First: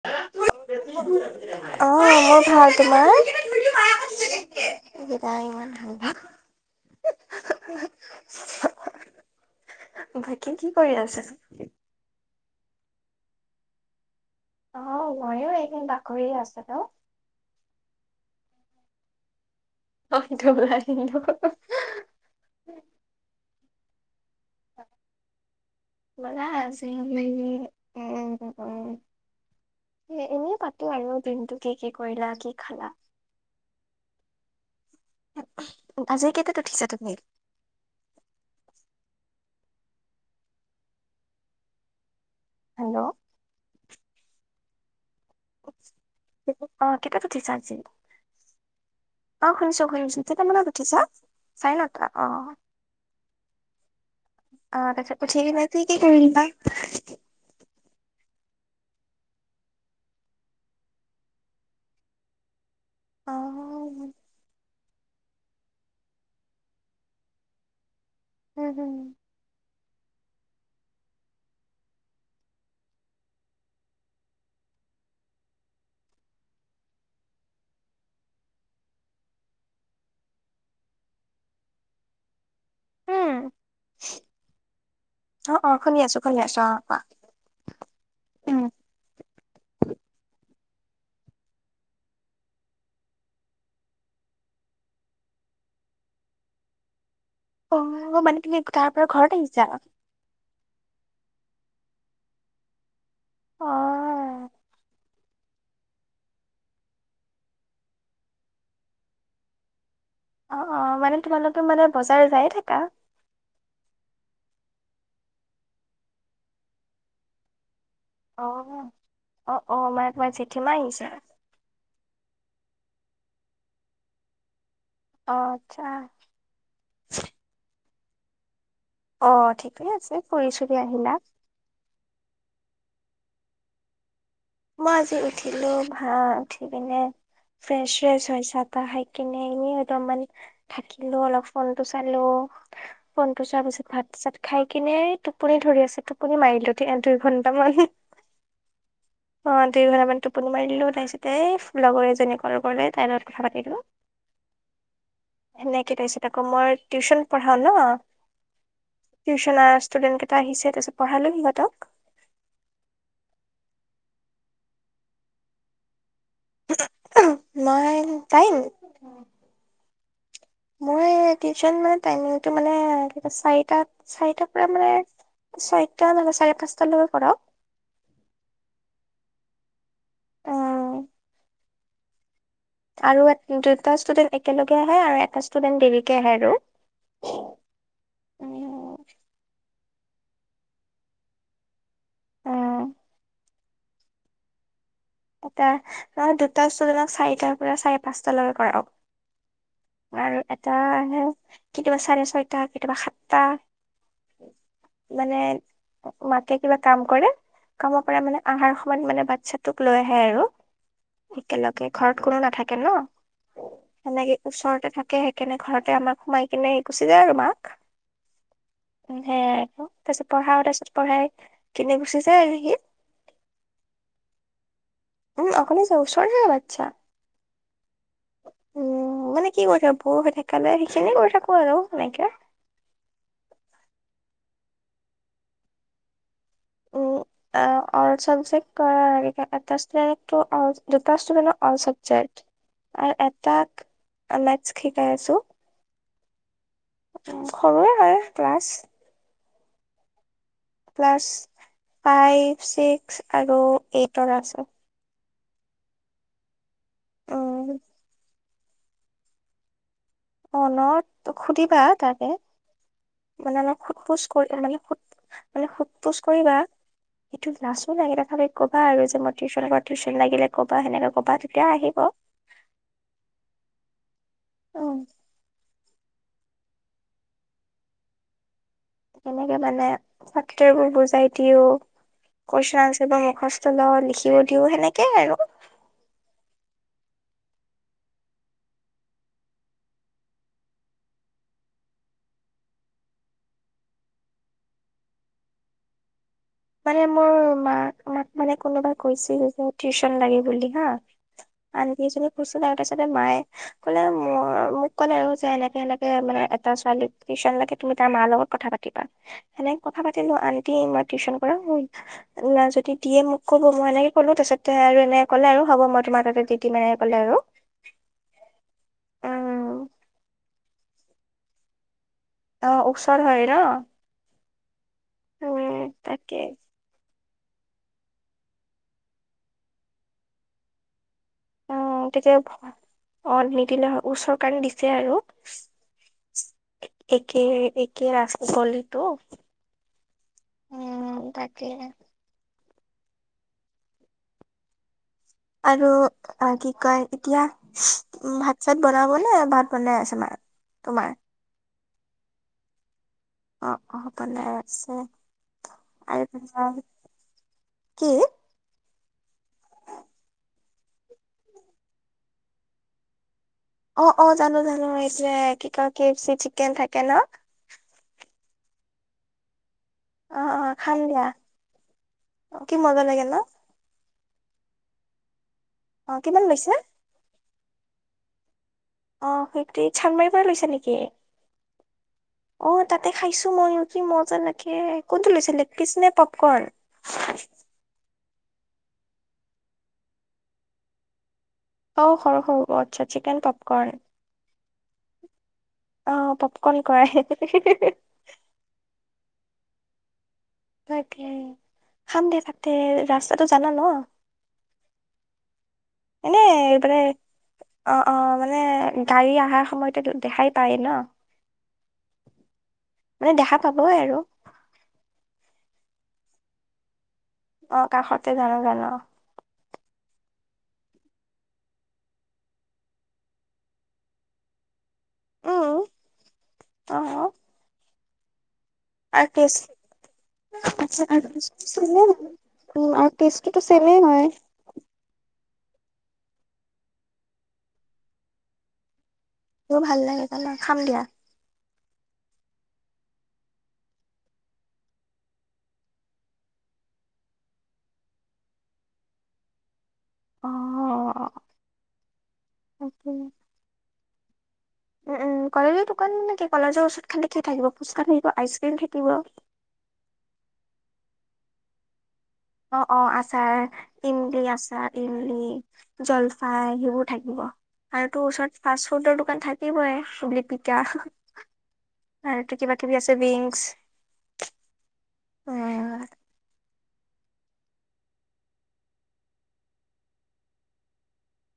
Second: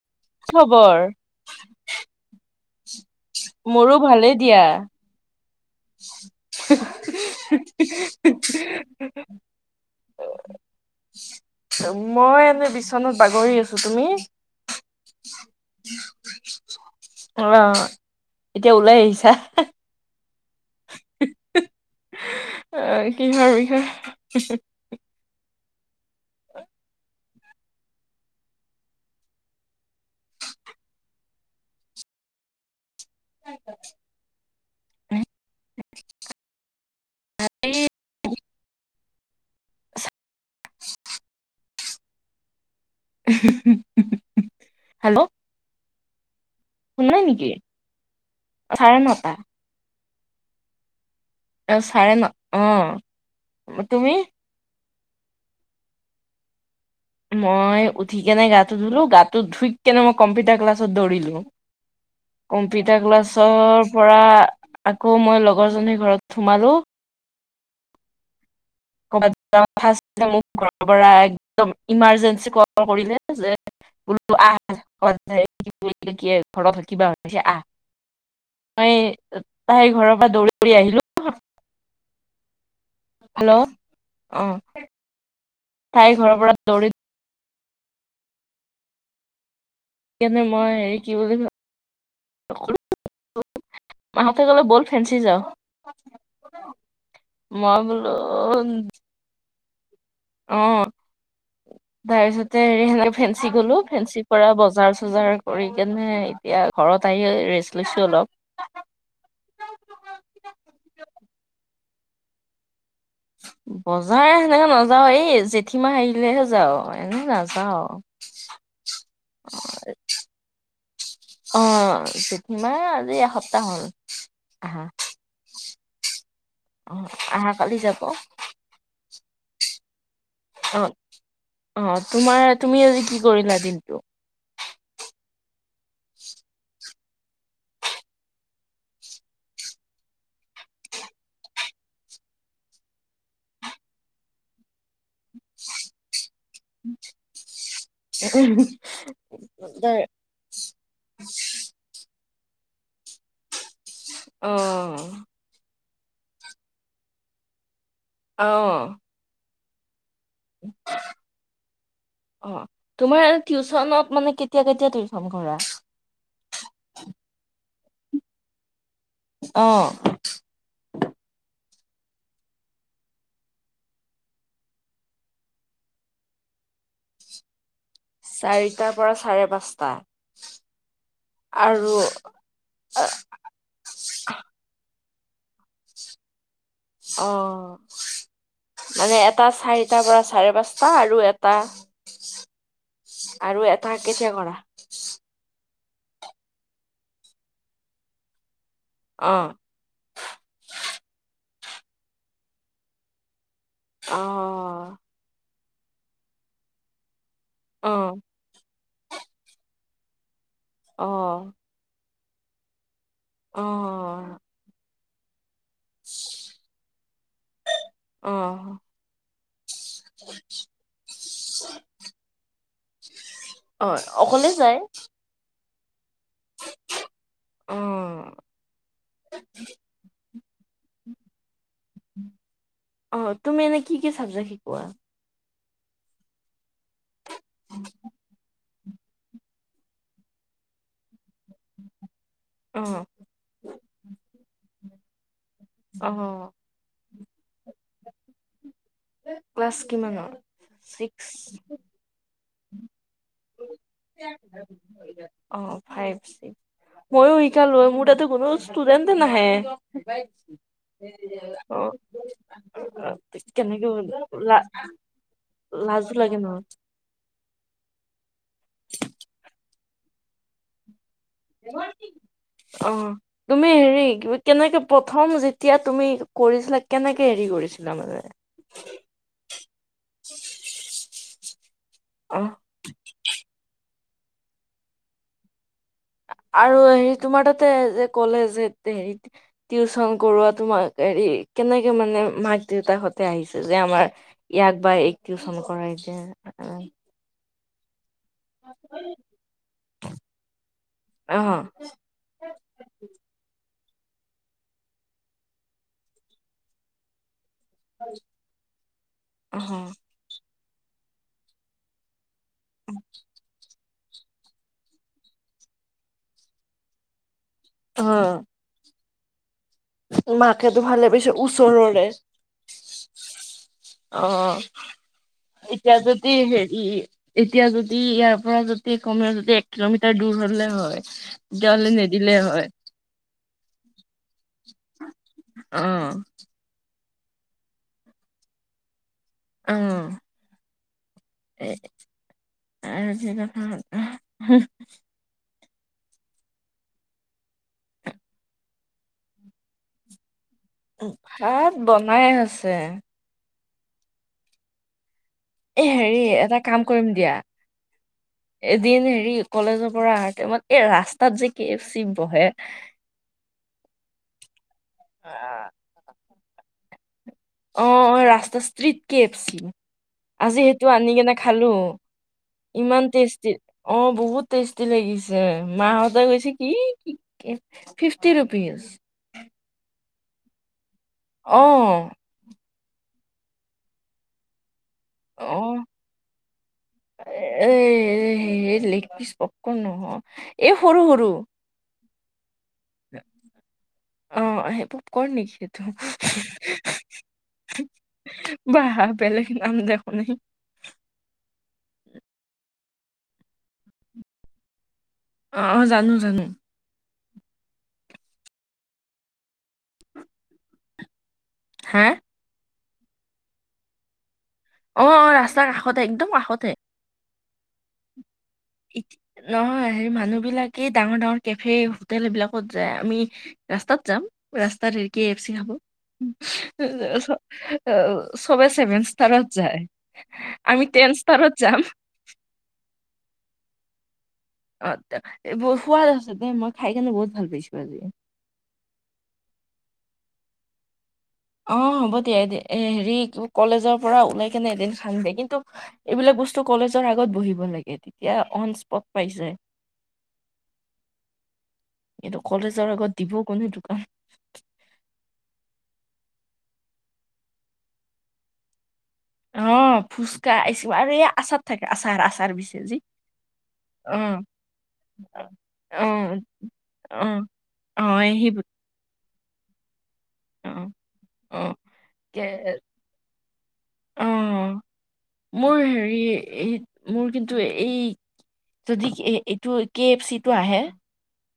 অ খবৰ মোৰ ভাল তোমাৰ মোৰো ভালেই দিয়া। এইকেইটা ইমান ভাল [unintelligible] বাকী কি কৰি আছে মই এনেই বিচনাত বাগৰি আছো তুমি অ ময়ো এনে বাগৰিয়ে আছিলো অ এতিয়া ওলাই আহিছা [unintelligible] অহ কিহৰ বিষয় [unintelligible] এ এনেই পাতো আৰু দিনটো কি কি কৰিলা কি খালা। [unintelligible] আজি কেইটাত উঠিছা তুমি [unintelligible] [unintelligible] হেল্ল'। হেল্ল'। [unintelligible] অঁ', শুনা নাই কেইটাত নেকি উঠিছা আজি? চাৰে নটা অঁ', শুনিছো-শুনিছো কেইটা মানত উঠিছা? নটা চাৰে অ ন' অঁহ',। তুমি? অঁহ', - তাৰ পাছত উঠি কিনে কি কি কৰিলা? মই উঠি কিনাই গাটো ধুলো, গাটো ধুই কিনাই মই কম্পিউটাৰ ক্লাছত দৌৰিলো। কম্পিউটাৰ অ ক্লাছৰ পৰা- আকৌ মই লগৰজনীৰ ঘৰত সোমালো। উম, হুম। [unintelligible] ফাৰ্ষ্টটে ঘৰৰ পৰা একদম ইমাৰজেঞ্চি ক'ল কৰিলে যে- বোলো আহ, ঘৰত কিবা হৈছে আহ। মই তাই ঘৰৰ পৰা দৌৰি-দৌৰি আহিলো। উম হেল্ল' অঁহ', অ অ - শুনি তাইৰ আছো শুনি ঘৰৰ পৰা আছো অ দৌৰি- কোৱা উম কিনে মই হেৰি কি বুলি [unintelligible] তাহাতে ক'লে ব'ল ফেন্ঞ্চি যাওঁ। মই বোলো অ', মানে তুমি তাৰ পৰা ঘৰত আহিছা? অঁহ', - তাৰপিছতে হেৰি সেই ফেঞ্চি অ গ'লো, ফেঞ্চিৰ পৰা বজাৰ। বজাৰ কৰি কেনে এতিয়া ঘৰত আহি ৰেষ্ট লৈছোঁ অলপ। অঁহ', -অঁহ', - মানে তোমালোকে মানে বজাৰ যায়ে থাকা? বজাৰ সেনেকে নাযাওঁ, এই জেঠীমাহ আহিলে'হে যাওঁ, এনেই নাযাওঁ। অ', -অহ', - অহ', - মানে তোমাৰ জেঠীমা আহিছে? অঁ', জেঠীমাহ আজি এসপ্তাহ হ'ল আহা। অ' আচ্ছা। অহাকালি যাব। অ', ঠিকেই আছে। ফুৰি চুৰি অহ', আহিলা -অঁহ', তোমাৰ, তুমি আজি কি কৰিলা দিনটো? মই আজি উঠিলো, ভাল, উঠি পিনে- ফ্ৰেছ-ফ্ৰেছ, চাহ-তাহ খাই কিনে এনেই অলপমান- থাকিলো অলপ ফোনটো চালো। ফোনটো চোৱাৰ পিছত ভাত-চাত খাই কিনে টোপনি ধৰি আছিল। টোপনি মাৰিলো এক-দুই ঘন্টামান। [unintelligible] অ' দুইঘন্টামান টোপনি মাৰি দিলো তাৰ পিছতে এই লগৰ এজনীয়ে ক'ল কৰিলে তাইৰ লগত কথা পাতিলো। অ'। সেনেকে তাৰপিছত আকৌ মই টিউচন পঢ়াও ন? অঁ। টিউচনৰ ষ্টুডেণ্ট কেইটা আহিছে তাৰপিছত পঢ়ালো সিহঁতক। অ', তোমাৰ আৰু টিউচনত মানে কেতিয়া-কেতিয়া টিউচন কৰা? মই টাইম? অঁ। মই টিউচন মানে টাইমিংটো মানে কিবা চাৰিটাত- চাৰিটাৰ পৰা মানে ছয়টা নহ'লে বা চাৰে পাঁচটা লৈছে কৰাও। চাৰিটাৰ পৰা চাৰে পাঁচটা। অঁ আৰু আৰু দুটা ষ্টুডেন্ট একেলগে আহে আৰু এটা ষ্টুডেণ্ট দেৰিকে আহে আৰু। অহ মানে এটা চাৰিটাৰ পৰা চাৰে পাঁচটা আৰু এটা উম আৰু এটা কেতিয়া কৰা? এটা, নহয় দুটা ষ্টুডেণ্টক চাৰিটাৰ পৰা চাৰি পাঁচটালৈকে কৰাও। অঁ আৰু এটা কেতিয়াবা চাৰে ছয়টা কেতিয়াবা সাতটা। অঁ মানে মাকে কিবা কাম কৰে, অ কামৰ পৰা মানে আহাৰ সময়ত মানে বাচ্ছা টোক লৈ আহে আৰু অ একেলগে ঘৰত কোনো নাথাকে ন'। অঁ সেনেকে ওচৰতে থাকে, সেইকাৰণে ঘৰতে আমাক সোমাই কিনে গুচি যায় আৰু মাক। অঁ। উম সেয়াই আক, তাৰ পিছত পঢ়াও তাৰ পিছত পঢ়াই কিনি গুচি যায় আৰু সি। হয়, অকলে যায়? উম, অকলে যাই ওচৰৰে বাচ্ছা। অঁ উম, মানে কি কৰি থাকো বৰ হৈ থাকিলে সেইখিনিয় কৰি থাকো আৰু এনেকে। অঁ, তুমি এনে কি কি চাবজেক্ট শিকোৱা? এ অল চাবজেক্ট কৰা আৰু টো অল দুটা ষ্টুডেণ্টক অল চাবজেক্ট আৰু এটাক মেথছ শিকাই আছো। অ। সৰুৱে হয় ক্লাছ। ক্লাছ কিমানৰ? ক্লাছ ছিক্স ফাইভ ছিক্স আৰু এইটৰ আছে অ, ফাইভ চ, ময়ো শিকা উম ল মোৰ তাতো কোনো ষ্টুডেণ্টে নাহে। অ, ন' অ সুধিবা তাকে। মানে অলপ কেনেকে সোধ পোছ লা কৰি মানে সোধ পো মানে সোধ লাজো পোছ লাগে কৰিবা। নহয় এইটো লাচো লাগে তথাপি কবা আৰু যে মই টিউশ্যন ঘৰত টিউশ্যন লাগিলে কবা‌ সেনেকে কবা তেতিয়া আহিব। অঁ, তুমি হেৰি কেনেকে উম প্ৰথম যেতিয়া তুমি কৰিছিলা কেনেকে হেৰি কৰিছিলা মানে? কেনেকে মানে ছাত্ৰীবোৰ বুজাই দিও। অঁ পইচা আছে ন, মুখস্থ লঁও লিখিও দিওঁ সেনেকে আৰু। আৰু হেৰি তোমাৰ তাতে যে ক'লে যে হেৰি টিউশ্যন কৰোৱা তোমাক হেৰি কেনেকে মানে মাক দেউতাক সতে আহিছে যে আমাৰ এইয়াক এইবাৰ এইক টিউশ্যন কৰাই দিয়া। মোৰ মানে মাক মাক মানে কোনোবাই কৈছিল যে টিউশ্যন লাগে বুলি হা, অ আন্তি এজনী কৈছিলে তাৰপিছতে মায়ে কলে মোৰ মোক ক'লে আৰু যে এনেকে এনেকে মানে এটা ছোৱালী টিউশ্যন লাগে। তুমি তাৰ মাৰ লগত কথা পাতিবা অ সেনেকে কথা পাতিলো আন্টি টিউশ্যন কৰাবৈ। ওলা যদি দিয়ে মোক ক'ব। মই এনেকে ক'লোঁ তাছতে আৰু এনে কলে হব মই তোমাক তাতে দি দিম এনে ক'লে আৰু। অঁ! উম মাকে দুহালে পিচে ওচৰৰে। অঁ উচৰ হয় ন'। অঁ উম এতিয়া যদি তাকে হেৰী এতিয়া যদি ইয়াৰ পৰা যদি কমেও যদি এক কিলোমিটাৰ দূৰ হ'লে হয়। চিয় লিলীলি তেতিয়াও ভাবা অ নিদিলে হয় ওচৰ কাৰণে দিছে আৰু। অ', একেই একেই ৰাস্তা গলি তো। অঁ! উমঁ তাক- এহ এহেহে হোহ আৰু- অঁ কি কয় এতিয়া উমঁ ভাত চাত বনাবনে ভাত বনাই আছে মায়ে? তোমাৰ ভাত বনাই আছে। অঁ অঁ বনাই আছে। এ হেৰি আৰু এটা তোমাৰ কাম কৰিম দিয়া। কি এদিন হেৰি কলেজৰ পৰা অহাৰ টাইমত এই ৰাস্তাত যে কে এফ চি বহে অঁ অঁ জানো জানো এ যে কি কয় কে এফ চি চিকেন থাকে ন। অঁ অঁ ৰাস্তা স্ত্ৰিত কে কেফছি। অ অ আজি সেইটো খাম আনি দিয়া কিনে খালো কি মজা ইমান লাগে ন টেষ্টি অ বহুত টষ্টি। লাগিছে অ মাহতে কিমান কৈছে কি লৈছে কি ফিফটি ৰুপিজ। অঁ সেই চান্মাৰীৰ পৰা লৈছে নেকি? অঁ। অঁ তাতে খাইছো মইও কি মজা লাগে কোণটো অ লৈছিলে লেকপিচ নে পপকৰ্ণ। এ হেই লেগ পিচ পপকৰ্ণ নহয় এই সৰু সৰু। অঁ সৰু সৰু আচ্ছা চিকেন পপকৰ্ন। অঁ সেইবোৰ পৰ নিখেত। অঁ পপকৰ্ন কৰাই হে হেই বা বেলেগ নাম দেখোন এই। তাকে খান দে তাতে ৰাস্তাটো জানা ন। অ অ জানো এনে জানো মানে অঁ অঁ মানে গাড়ী অহাৰ সময়তে দেখাই পায় ন। হা। মানে দেখা পাবই আৰু। অঁ অঁ ৰাস্তাৰ কাষতে একদম কাষতে। অঁ কাষতে জানো জানো অ। ইত- নহয় হেৰি মানুহ বিলাকে ডাঙৰ ডাঙৰ কেফে হোটেল এইবিলাকত যায় আমি ৰাস্তাত যাম ৰাস্তাত হেৰিকে এফচি খাব উম যাচ অ অঁ চবে ছেভেন আৰু সষ্টাৰত টেষ্ট যায় আমি টেন সষ্টাৰত যাম। উমঁ আৰু কেষ্টটোতো চেমেই হয়। অঁ বহুত সোৱাদ আছে দে মই খাই কেনে বহুত ভাল পাইছো আজি। মোৰো ভাল লাগে জান খাম দিয়া। অঁ হ'ব দিয়া এ হেৰি কলেজৰ পৰা ওলাই কিনে এদিন খাম দিয় কিন্তু এইবিলাক বস্তু কলেজৰ আগত বহিব লাগে তেতিয়া অন স্পট পাইছে। অ'। এইটো কলেজৰ তাকে। আগত দিবও কনে দোকান। উম উম কলেজৰ দোকান নে কি কলেজৰ ওচৰত খালি কিয় থাকিব ফোচকা থাকিব আইচ ক্ৰীম থাকিব। অ', ফুচকা আহিছিল আৰু এই আচাৰ থাকে আচাৰ আচাৰ বিছে অ', অ', আচাৰ ইমলি আচাৰ ইমলি জলফাই সেইবোৰ থাকিব আৰু তোৰ সেই ওচৰত ফাষ্ট ফুডৰ দোকান থাকিবই অ পিঠা অ কে আৰুটো কিবা কিবি আছে অ উইংছ। মোৰ উম হেৰি এই। মোৰ কিন্তু এই যদি এইটো কে এফ চিটো আহে।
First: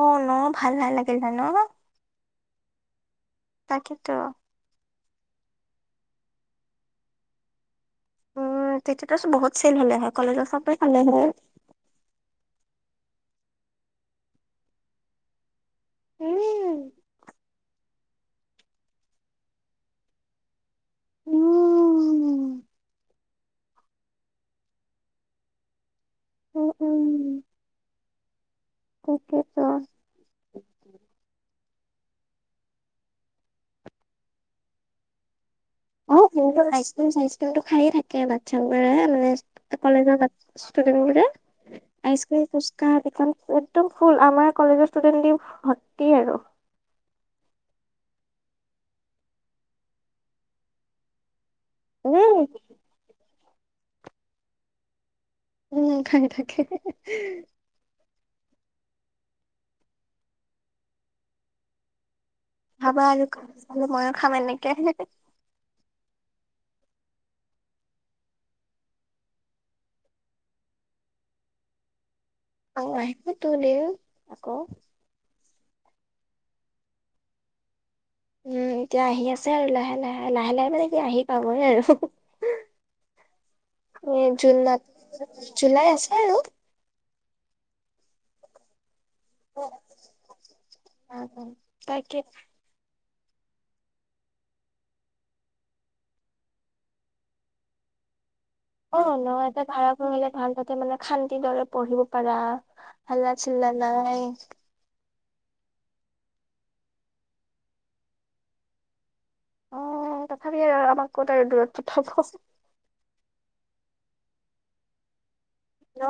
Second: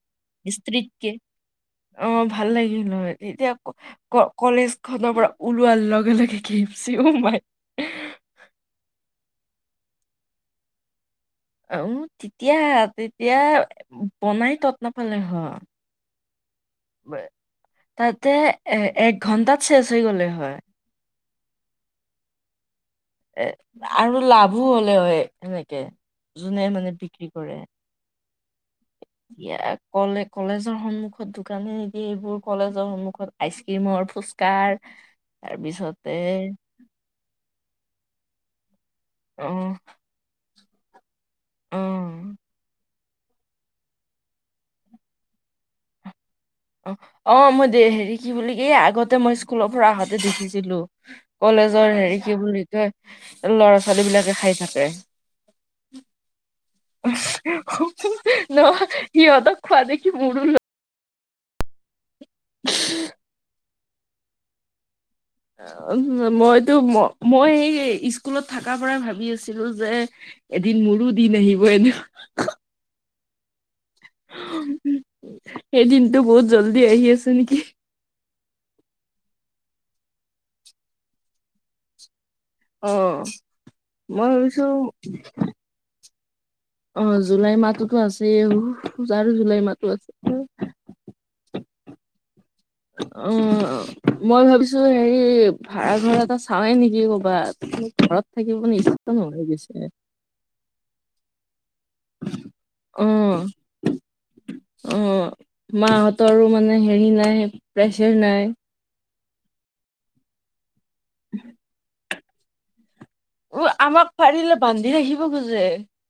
অ ন ভাল ষ্ট্ৰীট ভাল কে লাগিল হয় ন অ', ভাল লাগিল তেতিয়া তাকেতো ক কলেজ খনৰ পৰা ওলোৱাৰ লগে লগে কে এফ চি ও মাই তেতি বহুত চেল হলে হয় কলেজৰ চবে খালে হয়। উ তেতিয়া তেতিয়া বনাই তত নাপালে হয়। উম তাতে এ এক ঘন্টাত শেচ হৈ গ'লে হয়। উম। এ আৰু লাভো হলে হয় সেনেকে যোনে মানে বিক্ৰী উম কৰে। তাকেতো তিয়া কলে কলেজৰ সন্মুখত দোকানে নেকি এইবোৰ কলেজৰ সন্মুখত আইচ ক্ৰীমৰ ফুচকাৰ তাৰপিছত অ', স আইছ ক্ৰীম চাইছ ক্ৰীম ত খাইয়ে থাকে বাচ্ছা বোৰে মানে অ কলেজৰ ষ্টুডেট ‍বোৰে। অ আইচকিম ফুচকা এই একদম ফুল আমাৰ কলেজৰ ষ্টুডেন্ট দি ভৰ্তি আৰু। অ অ মই দে হেৰি কি বুলি এই আগতে মই স্কুলৰ পৰা আহোঁতে দেখিছিলো। কলেজৰ হেৰি কি উম বুলি কয় ল'ৰা ছোৱালী বিলাকে খাই থাকে। উম খাই থাকে নহয় সিহঁত খোৱা দেখি মোৰ। হাবা আৰু চ ময়ো খাম এনেকে। মইতো ম মই এই স্কুলত থকাৰ পৰাই ভাবি আছিলো যে। এদিন মোৰো দিন আহিব এনে। অ আহিব তো দে আকৌ। সেই দিনতটো বহুত জল্দি আহি আছে নেকি। উম এতিয়া আহি আছে আৰু লাহে লাহে লাহে লাহে মানে এতিয়া আহি পাবয়ে আৰু। অ', এ মই ভাবিছো জুনত জুলাই আছে আৰু। অ', জুলাই মাহতো ত আছেই আৰু। বাৰু জুলাই মাহটো আছে তাকে অ'। মই ভাবিছো হেৰি ভাড়াঘৰ এটা চাওৱে নেকি কৰ'বাত ঘৰত। থাকিব নেকি। অ ন এটা ভাড়াঘৰ হলে ভাল। ত মানে শান্তিৰ দৰে পঢ়িব পাৰা হাল্লা অ', চিল্লা নাই। অ মাহঁতৰো মানে হেৰি নাই প্ৰেচাৰ নাই। অ তথাপি আৰু আমাক ক'ত আৰু দূৰত পঠাব। উ আমাক পাৰিলে বান্ধি ৰাখিব খোজে। ন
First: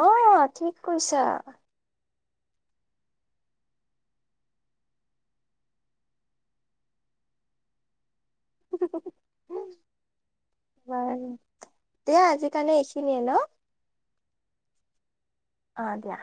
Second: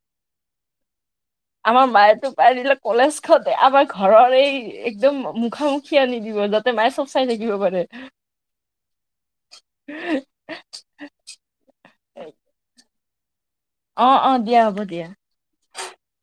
ঠিক কৈছা। আমাৰ মায় তো পাৰিলে কলেজ খতে আমাৰ ঘৰৰ এই। একদম মুখামুখি আনি দিব যাতে মায়ে চব চাই থাকিব পাৰে। [inaudible] দিয়া আজিকালি এইখিনিয়ে ন অ অ দিয়া হ'ব দিয়া। অ দিয়া